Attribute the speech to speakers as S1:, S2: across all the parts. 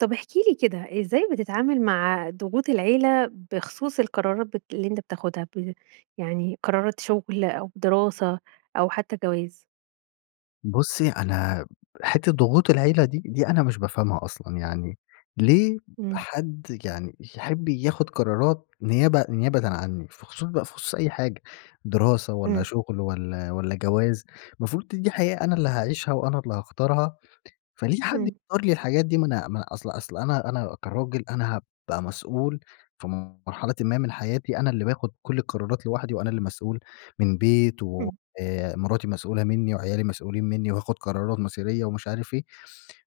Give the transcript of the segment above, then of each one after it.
S1: طب احكِ لي كده. إزاي بتتعامل مع ضغوط العيلة بخصوص القرارات ب اللي أنت بتاخدها ب يعني قرارات شغل أو دراسة أو حتّى جواز؟
S2: بُصّي أنا حتّة ضغوط العيلة دي، دي أنا مش بافهمها أصلًا. يعني ليه
S1: امم.
S2: حد يعني يحب ياخد قرارات نيابة نيابةً عنّي؟ في خصوص ب خصوص أي حاجة دراسة، والّا
S1: امم.
S2: شغل والّا والّا جواز. المفروض د دي حياة أنا اللي هاعيشها وأنا اللي هاختارها. فليه حد
S1: امم.
S2: يختار لي الحاجات دي؟ ما أنا م أصل أصل أنا أنا كراجل أنا هابقى مسؤول في مرحلةً ما من حياتي. أنا اللي باخد كل القرارات لوحدي، وأنا اللي مسؤول من بيت و
S1: امم.
S2: آآ مراتي مسؤولة مِنّي وعيالي مسؤولين مِنّي وهاخد قرارات مصيرية، ومش عارف إيه.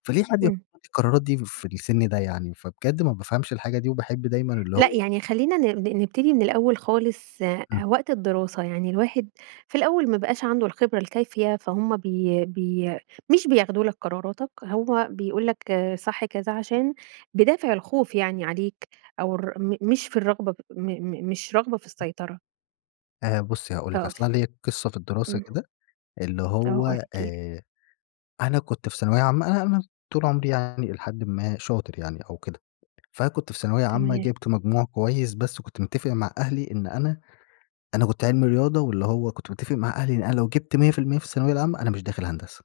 S2: فليه حد ياخد
S1: امم.
S2: لي القرارات دي في السن ده يعني؟ فبجد ما بافهمش الحاجة دي وباحب دايمًا اللي
S1: .لأ
S2: هو
S1: يعني خلّينا ن ن نبتدي من الأوّل خالص. آآ
S2: امم.
S1: وقت الدراسة يعني الواحد في الأوّل ما بقاش عنده الخبرة الكافية، فهمّ بي بي مش بياخدوا لَك قراراتك، هو بيقول لَك صح كذا، عشان بدافع الخوف يعني عليك، أو ر م مش في الرغبة م م مش رغبة في السيطرة.
S2: آآ بُصّي هاقول لِك، أصل
S1: [unintelligible]
S2: أنا ليّا قصّة في الدراسة
S1: امم.
S2: كده. اللي
S1: آه،
S2: هو،
S1: أكيد.
S2: آآ، أنا كنت في ثانوية عامةً، [unintelligible] طول عمري يعني الى حدٍّ ما شاطر يعني أو كده، فكنت في ثانوية عامةً
S1: ،تما
S2: جيبت مجموع كويّس، بس وكنت متّفق مع أهلي إن أنا أنا كنت علم الرياضة، واللي هو كنت متّفق مع أهلي إن أنا لو جبت 100% في الثانوية العامةً، أنا مش داخل هندسة.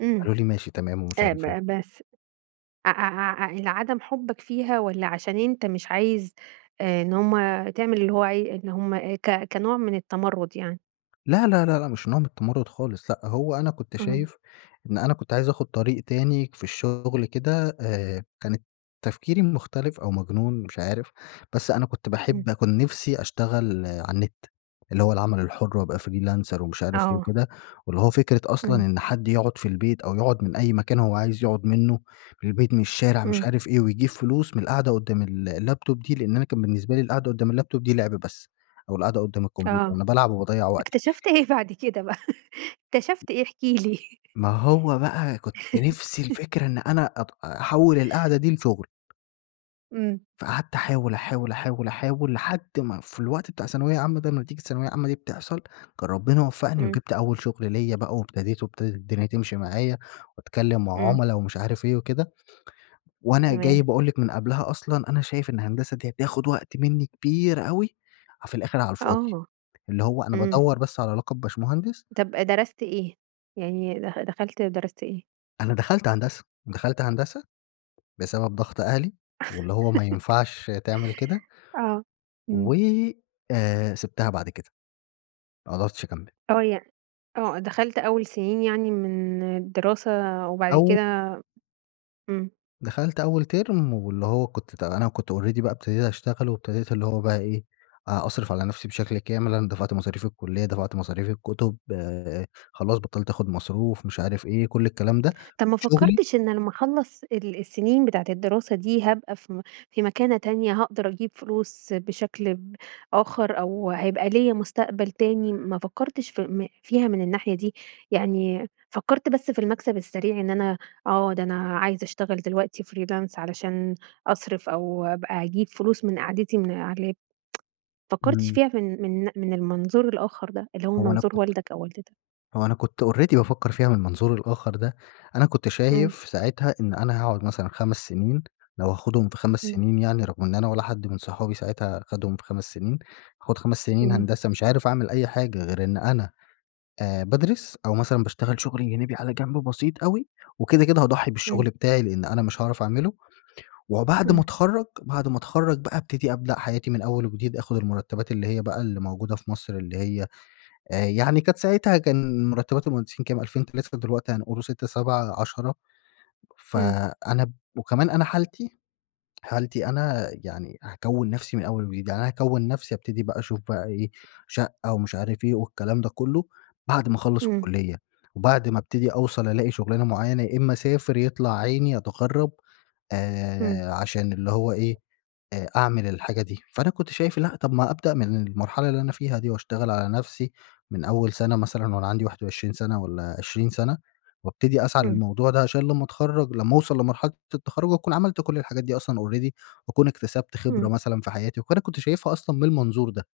S1: امم
S2: قالوا لي ماشي تمام ومش
S1: أ
S2: عارف إيه.
S1: ب بس ع ع لعدم حبك فيها والّا عشان أنتَ مش عايز آآ، إن هم تعمل اللي هو عاي إن هم آآ ك كنوع من التمرُّد يعني؟
S2: لا لا لأ، مش نوع من التمرُّد خالص لأ، هو أنا كنت
S1: امم.
S2: شايف إن أنا كنت عايز أخد طريق تاني في الشغل كده آآ، كان تفكيري مختلف أو مجنون مش عارف، بس أنا كنت
S1: امم.
S2: باحب كان نفسي أشتغل على النت، اللي هو العمل الحُر وأبقى freelancer ومش عارف إيه
S1: آه.
S2: وكده، واللي هو فكرة أصلًا
S1: امم.
S2: إن حد يقعد في البيت، أو يقعد من أي مكان هو عايز يقعد منه من البيت، من الشارع، مش
S1: امم.
S2: عارف إيه ويجيب فلوس من القعدة قدام ال الlaptop دي لأن أنا كان بالنسبة لي القعدة قدام الlaptop دي لِعب بس أو القعدة قدام الكمبيوتر
S1: آه،
S2: أنا بالعب وباضيَّع وقتي.
S1: اكتشفت إيه بعد كده بقى اكتشفت إيه احكي لي؟
S2: ما هو بقى كنت نفسي الفكرة إن أنا أب أحوّل القعدة دي لشغل.
S1: امم.
S2: فقعدت أحاول، أحاول، أحاول، أحاول لحد ما في الوقت بتاع ثانوية عامة ده، نتيجة الثانوية العامة دي بتحصل، كان ربنا وفقني
S1: امم.
S2: وجبت أول شغل ليّا بقى وابتديت وابتدت الدنيا تمشي معايا، وأتكلّم مع
S1: امم.
S2: عُملا ومش عارف إيه وكده، وأنا جاي
S1: تمام.
S2: باقول لِك من قبلها أصلًا أنا شايف إن هندسة دي هتاخد وقت مني كبير أوي، وفي الآخر على الفاضي،
S1: آه.
S2: اللي هو أنا
S1: إمم.
S2: بادوَّر بس على لقب باشمهندس
S1: طب، درست إيه، يعني دخ دخلت درست إيه؟
S2: أنا دخلت هندسة، دخلت هندسة بسبب ضغط أهلي واللي هو ما ينفعش تعمل كده
S1: آه،
S2: و
S1: إمم.
S2: آآ، سيبتها بعد كده. ما قدرتش أكمل.
S1: آه، يع آه، دخلت أول سنين يعني من الدراسة وبعد
S2: أو
S1: كده إمم.
S2: دخلت أول تيرم، واللي هو كنت أت أنا كنت already بقى ابتديت اشتغل، وابتديت اللي هو بقى إيه، أ أصرف على نفسي بشكل كامل. أنا دفعت مصاريف الكلية، دفعت مصاريف الكتب، آآ خلاص بطلّت أخُد مصروف، مش عارف إيه، كل الكلام ده.
S1: طب، ما
S2: شغلي
S1: فكرتش إن لمّا اخلّص ال السنين بتاعة الدراسة دي، هابقى في م في مكانة تانية، هاقدر أجيب فلوس بشكل ب آخر، أو هيبقى ليّا مستقبل تاني؟ ما فكرتش في فيها من الناحية دي؟ يعني فكرت بس في المكسب السريع، إن أنا آه، ده أنا عايز اشتغل دلوقتي freelance علشان أصرف، أو بقى أجيب فلوس من قعدتي من علي اللاب. ما فكرتش
S2: إمم.
S1: فيها من من من المنظور الآخر ده، اللي هو
S2: هو أنا
S1: منظور
S2: كنت
S1: والدك أو والدتك؟
S2: هو أنا كنت already بافكر فيها من المنظور الآخر ده. أنا كنت
S1: إمم.
S2: شايف ساعتها إن أنا هاقعد مثلًا 5 سنين، لو هاخدهم في 5
S1: إمم.
S2: سنين يعني، رغم إن أنا ولا حد من صحابي ساعتها خدهم في 5 سنين، هاخد 5 سنين
S1: إمم.
S2: هندسة، مش عارف أعمل أي حاجة غير إن أنا آآ بادرس، أو مثلًا باشتغل شغل جانبى على جنب بسيط أوي، وكده كده هاضحي
S1: إمم.
S2: بالشغل بتاعي، لأن أنا مش هاعرف أعمله. وبعد ما
S1: إمم.
S2: اتخرج، بعد ما اتخرج بقى، ابتدى ابدأ حياتي من أول وجديد، أخُد المرتبات اللي هي بقى اللي موجودة في مصر، اللي هي آآ يعني كانت ساعتها كان مرتبات المهندسين كام 2000، 3، دلوقتي هنقول 6، 7، 10.
S1: إمم.
S2: فأنا وكمان أنا حالتي، حالتي أنا يعني، هاكون نفسي من أول وجديد، يعني أنا هاكون نفسي. هابتدي بقى أشوف بقى إيه، شقة ومش عارف إيه والكلام ده كله، بعد ما اخلص
S1: إمم.
S2: الكلية، وبعد ما ابتدي أوصل ألاقي شغلانة معينة، يا إما أسافر يطلع عيني أتغرب،
S1: إمم.
S2: آآ عشان اللي هو إيه، آآ أعمل الحاجة دي. فأنا كنت شايف لأ، طب ما أبدأ من المرحلة اللي أنا فيها دي، واشتغل على نفسي من أول سنة مثلًا، وأنا عندي 21 سنة والّا 20 سنة، وابتدي أسعى
S1: إمم.
S2: للموضوع ده، عشان لمّا أتخرج، لمّا أوصل لمرحلة التخرج، أكون عملت كل الحاجات دي أصلًا already واكون اكتسبت خبرة
S1: إمم.
S2: مثلًا في حياتي. وأنا كنت شايفها أصلًا من المنظور ده.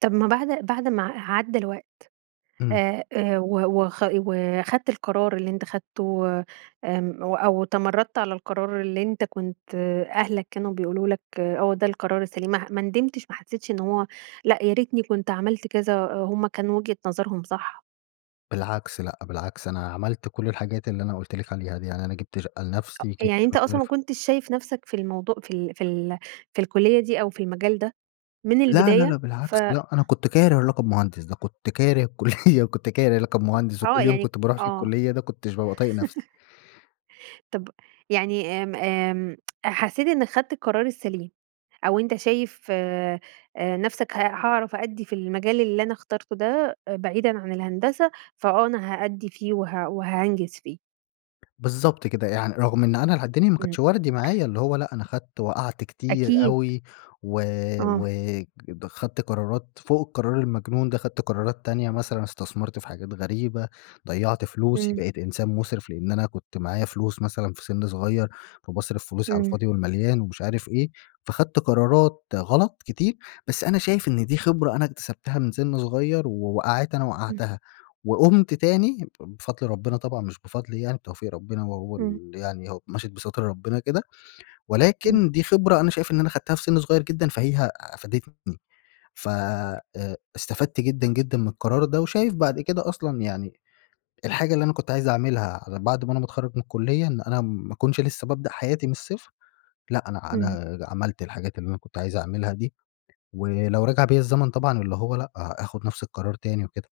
S1: طب ما بعد بعد ما ع عدى الوقت،
S2: امم.
S1: آآ، آآ و وخ وخدت القرار اللي أنت خدته آمم و أو تمردت على القرار اللي أنتَ كنت أهلك كانوا بيقولوا لك آه ده القرار السليم ماح ما ندمتش ما حسيتش إن هو لأ، يا ريتني كنت عملت كذا آآ، هم كانوا وجهة نظرهم صح؟
S2: بالعكس لأ، بالعكس أنا عملت كل الحاجات اللي أنا قلت لكِ عليها دي، يعني أنا جيبت شقة لنفسي،
S1: يعني
S2: جيبت
S1: أنتَ
S2: مش
S1: أصلًا ما
S2: عارف
S1: كنتش شايف نفسك في الموضو في ال في ال في الكليِّة دي أو في المجال ده، من
S2: لا لا لأ،
S1: البداية؟ ف
S2: بالعكس لأ، أنا كنت كاره لقب مهندس ده كنت كاره الكليِّة و كنت كاره لقب مهندس،
S1: آه
S2: وكل يوم
S1: يعني ك
S2: كنت باروح فيه
S1: آه.
S2: الكليِّة ده، ما كنتش بابقى طايق نفسي.
S1: طب يعني آمم، آمم حسيت إنك خدت القرار السليم، أو أنتَ شايف آآ نفسك ه هاعرف أأدي في المجال اللي أنا اخترته ده، آآ، بعيدًا عن الهندسة فآه أنا هأدي فيه وه وهانجز فيه؟
S2: بالضبط كده يعن رغم إن أنا اله الدنيا ما
S1: امم.
S2: كانتش وردي معايا، اللي هو لأ، أنا خدت وقعت كتير
S1: أكيد.
S2: أوي، و
S1: اه.
S2: و د خدت قرارات فوق القرار المجنون ده، خذت قرارات تانية مثلًا استثمرت في حاجات غريبة، ضيَّعت فلوسي
S1: امم.
S2: بقيت إنسان مسرف، لإن أنا كنت معايا فلوس مثلًا في سن صغير، فباصرف فلوسي على
S1: امم.
S2: الفاضي والمليان ومش عارف إيه، فخدت قرارات غلط كتير بس أنا شايف إن دي خبرة أنا اكتسبتها من سن صغير، ووقعات أنا
S1: امم.
S2: وقعتها، وقمت تاني ب بفضل ربنا طبعًا مش بفضلي يعني بتوفيق ربنا وهو
S1: امم.
S2: ال يعني هو مشيت بستر ربنا كده.
S1: امم.
S2: ولكن دي خبرة أنا شايف إن أنا خدتها في سن صغير جدًا فهي أفادتني. ف آآ استفدت جدًا جدًا من القرار ده وشايف بعد كده أصلًا يعني الحاجة اللي أنا كنت عايز أعملها على بعد ما أنا ما اتخرج من الكلية إن أنا ما كنش لسه بابدأ حياتي من الصفر لأ، أنا
S1: امم.
S2: أنا عملت الحاجات اللي أنا كنت عايز أعملها دي، ولو رجع بيَّ الزمن طبعًا اللي هو لأ، آخد نفس القرار تاني وكده.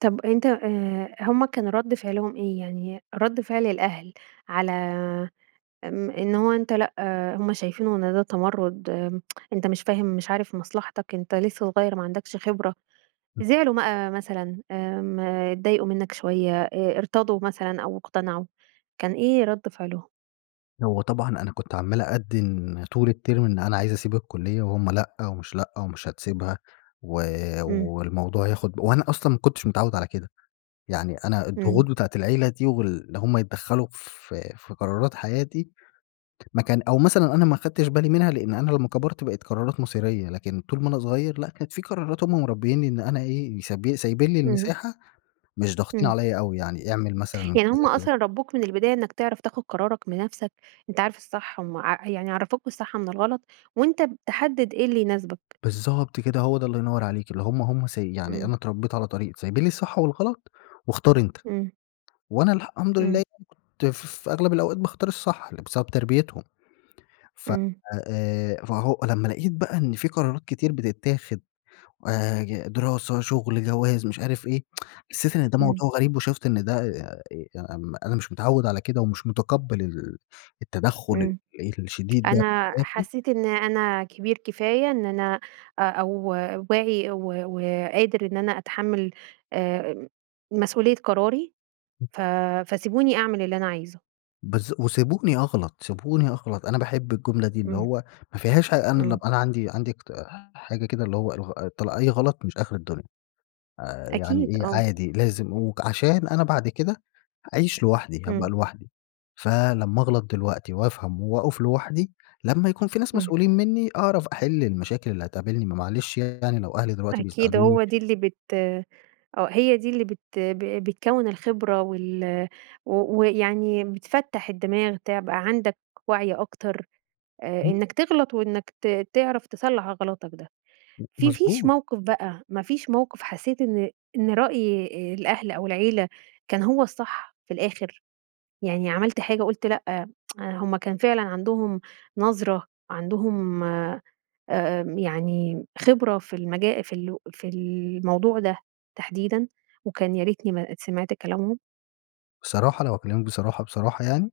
S1: طب أنت آآ، هم كان رد فعلهم إيه؟ يعني رد فعل الأهل على، امم، إن هو أنت لأ، هم شايفينه إن ده تمرد، أنت مش فاهم، مش عارف مصلحتك. أنت لسّه صغيّر ما عندكش خبرة،
S2: [unintelligible]
S1: زعلوا مَقى مثلًا آمم، اتضايقوا منّك شويّة، آآ ارتضوا مثلًا أو اقتنعوا، كان إيه رد فعلهم؟
S2: هو طبعًا أنا كنت عمّال أدّن طول الترم، إن أنا عايز أسيب الكلية وهم لأ، ومش لأ، ومش هتسيبها و
S1: امم.
S2: والموضوع ياخد ب وأنا أصلًا ما كنتش متعوّد على كده، يعني أنا
S1: امم.
S2: الضغوط بتاعة العيلة دي وال اللي هم يتدخلوا في في قرارات حياتي، ما كان أو مثلًا أنا ما أخدتش بالي منها لأن أنا لمّا كَبرت بقيت قرارات مصيرية، لكن طول ما أنا صغيّر لأ، كانت في قرارات هم مربيني إن أنا إيه؟ ساب سايبين لي
S1: امم.
S2: المساحة مش ضاغطين
S1: امم.
S2: عليَّ أوي يعني، اعمل مثلًا
S1: يعني هم
S2: كذا كذا.
S1: أصلًا رَبوك من البداية إنّك تعرف تاخد قرارك بنفسك، أنت عارف الصح وما ع يعني عرفوك الصح من الغلط، وأنت ب تحدد إيه اللي يناسبك.
S2: بالضبط كده، هو ده الله ينور عليكِ، اللي هم هم سي يعني
S1: امم.
S2: أنا اتربيت على طريق سايبين لي الصح والغلط، واختار أنتَ،
S1: امم.
S2: وأنا الحمد لله
S1: امم.
S2: يعنى كنت ف في أغلب الأوقات باختار الصح، بسبب تربيتهم ف
S1: امم.
S2: آآ فهو لمّا لقيت بقى إن في قرارات كتير بتتاخد، آآ، ي دراسة، شغل، جواز، مش عارف إيه. حسيت إن ده
S1: امم.
S2: موضوع غريب وشُفت إن ده آآ، آمم، أنا مش متعوّد على كده ومش متقبل ال التدخل
S1: امم،
S2: ال الشديد ده في
S1: أنا
S2: حياتي
S1: حسّيت إن أنا كبير كفاية، إن أنا أو واعي و و قادر إن أنا أتحمل، آمم، مسؤوليّة قراري،
S2: [unintelligible]
S1: ف فسيبوني أعمل اللي أنا عايزه.
S2: بالضب وسبوني أغلط، سبوني أغلط. أنا باحب الجملة دي، اللي
S1: إمم.
S2: هو ما فيهاش حاجة. أنا لما
S1: إمم.
S2: أبقى أنا عندي عندي اق حاجة كده، اللي هو الغ أي غلط مش آخر الدنيا، آآ يعني
S1: أكيد،
S2: إيه
S1: آه.
S2: عادي، لازم. وعشان أنا بعد كده هاعيش لوحدي، هابقى
S1: إمم.
S2: لوحدي، فلمّا أغلط دلوقتي وأفهم وأقف لوحدي، لما يكون في ناس
S1: إمم.
S2: مسؤولين مني، أعرف أحل المشاكل اللي هتقابلني. ما معلش يعني، لو أهلي دلوقتي
S1: أكيد،
S2: بيساعدوني
S1: هو دي اللي بت آه، هي دي اللي بت بتكون الخبرة وال و ويعني بتفتح الدماغ، تبقى عندك وعي أكتر، آآ
S2: [unintelligible]
S1: إنك تغلط، وإنك ت تعرف تصلح غلطك ده.
S2: م
S1: في فيش
S2: مضبوط.
S1: موقف بقى، ما فيش موقف حسيت إن إن رأي الأهل أو العيلة كان هو الصح في الآخر؟ يعني عملت حاجة وقُلت لأ، هم كان فعلًا عندهم نظرة، عندهم آآ يعني خبرة في المجا في ال في الموضوع ده تحديدًا، وكان يا ريتني ما سمعت كلامهم؟
S2: بصراحة، لو هاكلمِك بصراحة بصراحة يعني،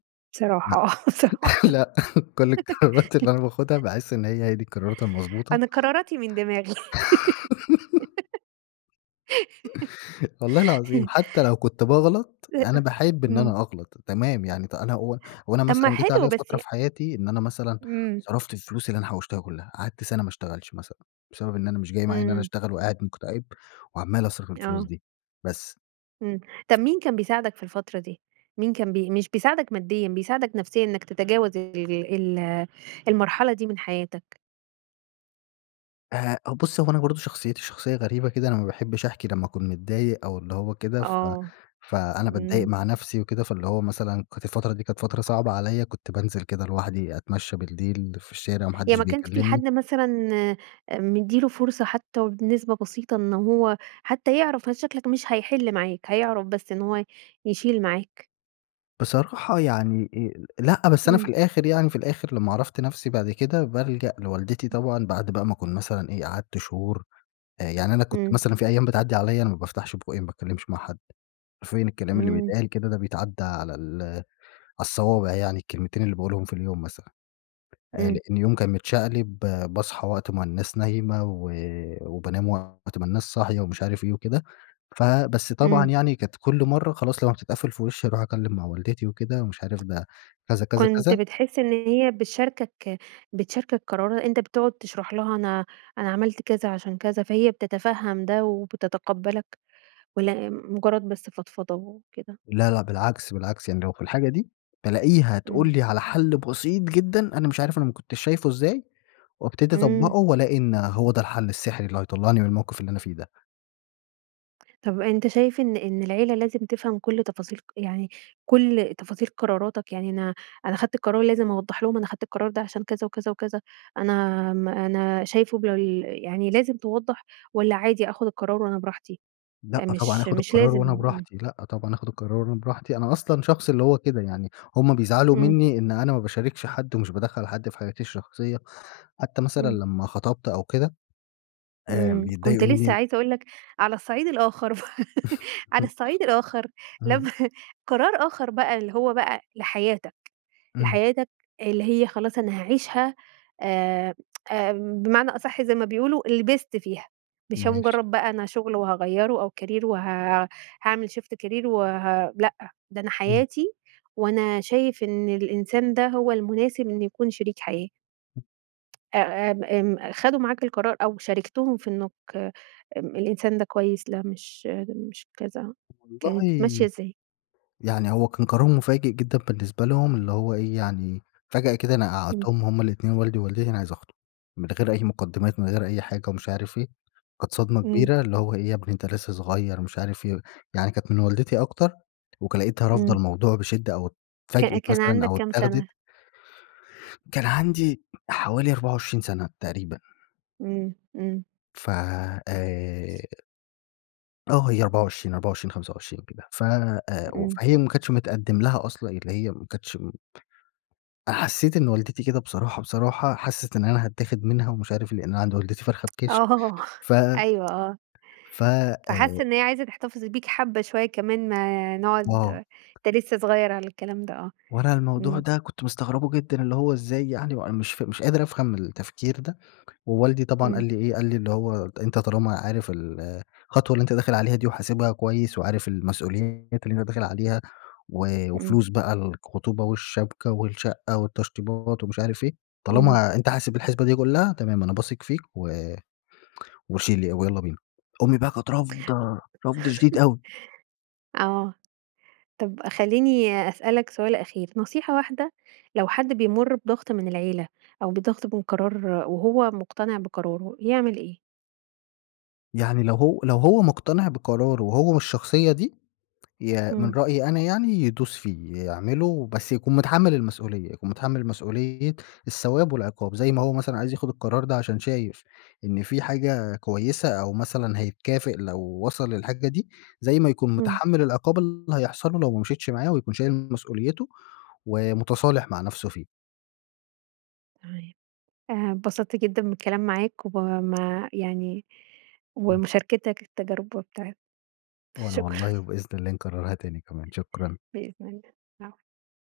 S2: لأ.
S1: بصراحة، آه، بصراحة.
S2: لأ، كل القرارات اللي أنا باخدها، باحس إن هي دى القرارات المضبوطة.
S1: أنا قراراتي من دماغي.
S2: والله العظيم، حتى لو كنت باغلط، يعني أنا
S1: [unintelligible]
S2: باحب إن
S1: إمم.
S2: أنا أغلط، تمام، يعني أنا هو هو أنا
S1: طب ما
S2: مثلًا جيت
S1: حلو
S2: عليّا
S1: بس
S2: فترة
S1: ي
S2: في حياتي إن أنا مثلًا
S1: إمم.
S2: صرفت الفلوس اللي أنا حوشتها كلها. قعدت سنة ما اشتغلش مثلًا، بسبب إن أنا مش جاي معايّا إن أنا
S1: إمم.
S2: أشتغل، وقاعد مُكتئب، وعمال أصرف الفلوس
S1: آه.
S2: دي. بس.
S1: امم، طب، مين كان بيساعدك في الفترة دي؟ مين كان بي مش بيساعدك ماديًا، بيساعدك نفسيًا، إنك تتجاوز ال ال المرحلة دي من حياتك؟
S2: آآ بصي هو أنا برضه شخصيتي شخصية غريبة كده أنا ما باحبش أحكي لما أكون متضايق، أو اللي هو كده ف
S1: آه
S2: فأنا
S1: امم.
S2: باتضايق مع نفسِي وكده، فاللي هو مثلًا كانت الفترة دي كانت فترة صعبة عليَّ كنت بانزِل كده لوحدي أتمشى بالليل في الشارع وما
S1: يعني
S2: حدش
S1: ما كانش في
S2: بيكلمني.
S1: حد مثلًا، آآ، مدِّي له فرصة حتى، وبنسبة بسيطة إن هو حتى يعرَف مشاكلك مش هيحِل معاك، هيعرَف بس إن هو ي يشيل معاك؟
S2: بصراحة يعني آآ لأ، بس أنا في
S1: امم.
S2: الآخر يعني في الآخر لما عرفت نفسي بعد كده بالجأ لوالدتي
S1: [unintelligible]
S2: طبعًا، بعد بقى ما أكون مثلًا إيه قعدت شهور. آآ يعني أنا كنت
S1: امم.
S2: مثلًا في أيام بتعديِّ عليَّ أنا ما بافتحش بُقي ما باتكلمش مع حد. حرفيًا الكلام اللي
S1: امم.
S2: بيتقال كده ده بيتعد على ال على الصوابع يعني الكلمتين اللي باقُولهم في اليوم مثلًا. آآ لإن
S1: امم.
S2: اليوم كان متشقلب باصحى وقت ما الناس نايمة، و وبانام وقت ما الناس صاحية ومش عارف إيه وكده. فبس طبعًا
S1: امم.
S2: يعني كانت كل مرّة خلاص لما بتتقفل في وشي أروح أتكلم مع والدتي وكده، ومش عارف ده كذا كذا
S1: كنت
S2: كذا.
S1: بتحِس إن هي بتشارِكك بتشاركك قرار أنتَ بتقعد تشرح لها أنا أنا عملت كذا عشان كذا، فهي بتتفهَّم ده وبتتقبلك، والّا مجرد بس فضفضة وكده؟
S2: لا لأ، بالعكس، بالعكس يعني لو في الحاجة دي بالاقيها
S1: امم.
S2: تقول لي على حل بسيط جدًا، أنا مش عارف أنا ما كنتش شايفه إزاي، وأبتدي
S1: امم.
S2: أطبّقه وألاقي إن هو ده الحل السحري اللي هيطلعني من الموقف اللي أنا فيه ده.
S1: طب أنتَ شايف إن إن العيلة لازم تفهم كُل تفاصيل ق يعني كل تفاصيل قراراتَك، يعني أنا أنا خدت قرار، لازم أوضَّح لهم أنا خدت القرار ده عشان كذا وكذا وكذا، أنا آمم أنا شايفُه بال يعني لازم توضَّح والّا عادي آخد القرار وأنا براحتي؟
S2: لأ،
S1: آآ
S2: طبعًا
S1: مش
S2: آخُد
S1: مش
S2: القرار
S1: لازم
S2: وأنا
S1: امم
S2: براحتي، لأ طبعًا آخد القرار أنا براحتي. أنا أصلًا شخص اللي هو كده يعني، همّ بيزعلوا
S1: امم.
S2: منّي إن أنا ما باشاركش حد ومش بادخّل حد في حياتي الشخصية. حتى مثلًا
S1: امم.
S2: لمّا خطبْت أو كده، آآ، ف
S1: امم. كنت
S2: بيتضايقوا منّي
S1: لسه
S2: ان
S1: عايزة أقول لَك، على الصَعيد الآخر بقى، على الصَعيد الآخر
S2: امم.
S1: لما قرار آخر بقى اللي هو بقى لحياتَك،
S2: امم.
S1: لحياتَك اللي هي خلاص أنا هاعيشها، آآ آمم، بمعنى أصح زي ما بيقولوا، لبسْت فيها، مش هي
S2: ماشي.
S1: مجرد بقى أنا شغل وهاغيّره، أو career وها هاعمل shift career وه لأ، ده أنا
S2: امم.
S1: حياتي، وأنا شايف إن الإنسان ده هو المناسب إن يكون شريك حياة.
S2: [unintelligible]
S1: آآ، آمم، آمم خدوا معاك القرار أو شاركتهم في إنك امم الإنسان ده كويس، لأ، مش مش كذا، كانت ماشية
S2: والله،
S1: ازاي؟
S2: يعني هو كان قرار مفاجئ جدًا بالنسبة لهم، اللي هو إيه يعني، فجأة كده أنا
S1: امم.
S2: قعّدتهم همّ الاتنين، والدي ووالدتي، أنا عايز أخطب. من غير أي مقدمات من غير أي حاجة ومش عارف إيه، كانت صدمة
S1: امم.
S2: كبيرة اللي هو "إيه يا ابني، أنتَ لسه صغير." مش عارف إيه، يعني كانت من والدتي أكتر، وك لقيتها رافضة
S1: امم.
S2: الموضوع بشدة، أو
S1: ك
S2: اتفاجئِت
S1: كان
S2: مثلًا
S1: عندَك
S2: أو
S1: كام
S2: اتاخدت
S1: سنة؟
S2: كان عندي حوالي 24 سنة تقريبًا.
S1: امم امم.
S2: فآآ آه هي 24، 24، 25 كده. فأ و
S1: إمم.
S2: فهي ما كانتش متقدم لها أصلًا، اللي هي ما كانتش امم أ حسّيت إن والدتي كده بصراحة، بصراحة حسّت إن أنا هتاخد منها ومش عارف لأن أنا عند والدتي فرخة بِكشك
S1: ،آه
S2: ف
S1: أيوه آه.
S2: فآآ
S1: فحَس إن هي عايزة تحتفظ بيك حبة شوية كمان نقعد
S2: آه.
S1: أنت لسه صغير على الكلام ده آه.
S2: وأنا الموضوع
S1: امم.
S2: ده كنت مستغربه جدًّا؛ اللي هو إزاي يعني؟ وأنا مش ف مش قادر أفهم التفكير ده، ووالدي طبعًا قال
S1: امم.
S2: لي إيه؟ قال لي اللي هو: "أنت طالما عارف الخطوة اللي أنت داخل عليها دي وحاسبها كويّس، وعارف المسؤوليات اللي أنت داخل عليها، و
S1: امم.
S2: وفلوس بقى الخطوبة والشبكة والشقّة والتشطيبات ومش عارف إيه،
S1: امم.
S2: طالما أنت حاسب الحسبة دي كلّها، تمام. أنا باثق فيك و وشيل ي ويلّا بينا." أمي بقى كانت رافضة رفض شديد أوي.
S1: آه، طب خلّيني أسألك سؤال أخير. نصيحة واحدة لو حد بيمر بضغط من العيلة أو بضغط من قرار وهو مقتنع بقراره يعمل إيه؟
S2: يعني لو هو لو هو مقتنع بقراره، وهو والشخصيّة دي يا من
S1: امم.
S2: رأيي أنا يعني يدوس فيه يعمله، بس يكون متحمل المسؤوليّة؛ يكون متحمل مسؤوليّة الثواب والعقاب، زي ما هو مثلًا عايز ياخد القرار ده عشان شايف إن في حاجة كويّسة أو مثلًا هيتكافئ لو وصل للحاجة دي، زي ما يكون
S1: امم.
S2: متحمل العقاب اللي هيحصل له لو ما مشيتش معاه، ويكون شايل مسؤوليته ومتصالح مع نفسه فيه.
S1: تمام. اتبسطت جدًّا بالكلام معاك وب ما يعني
S2: [unintelligible]
S1: ومشاركتك للتجربة بتاع
S2: وأنا
S1: شكرًا
S2: والله وبإذن الله نكررها تانى كمان. شكرًا.
S1: بإذن الله. العفو.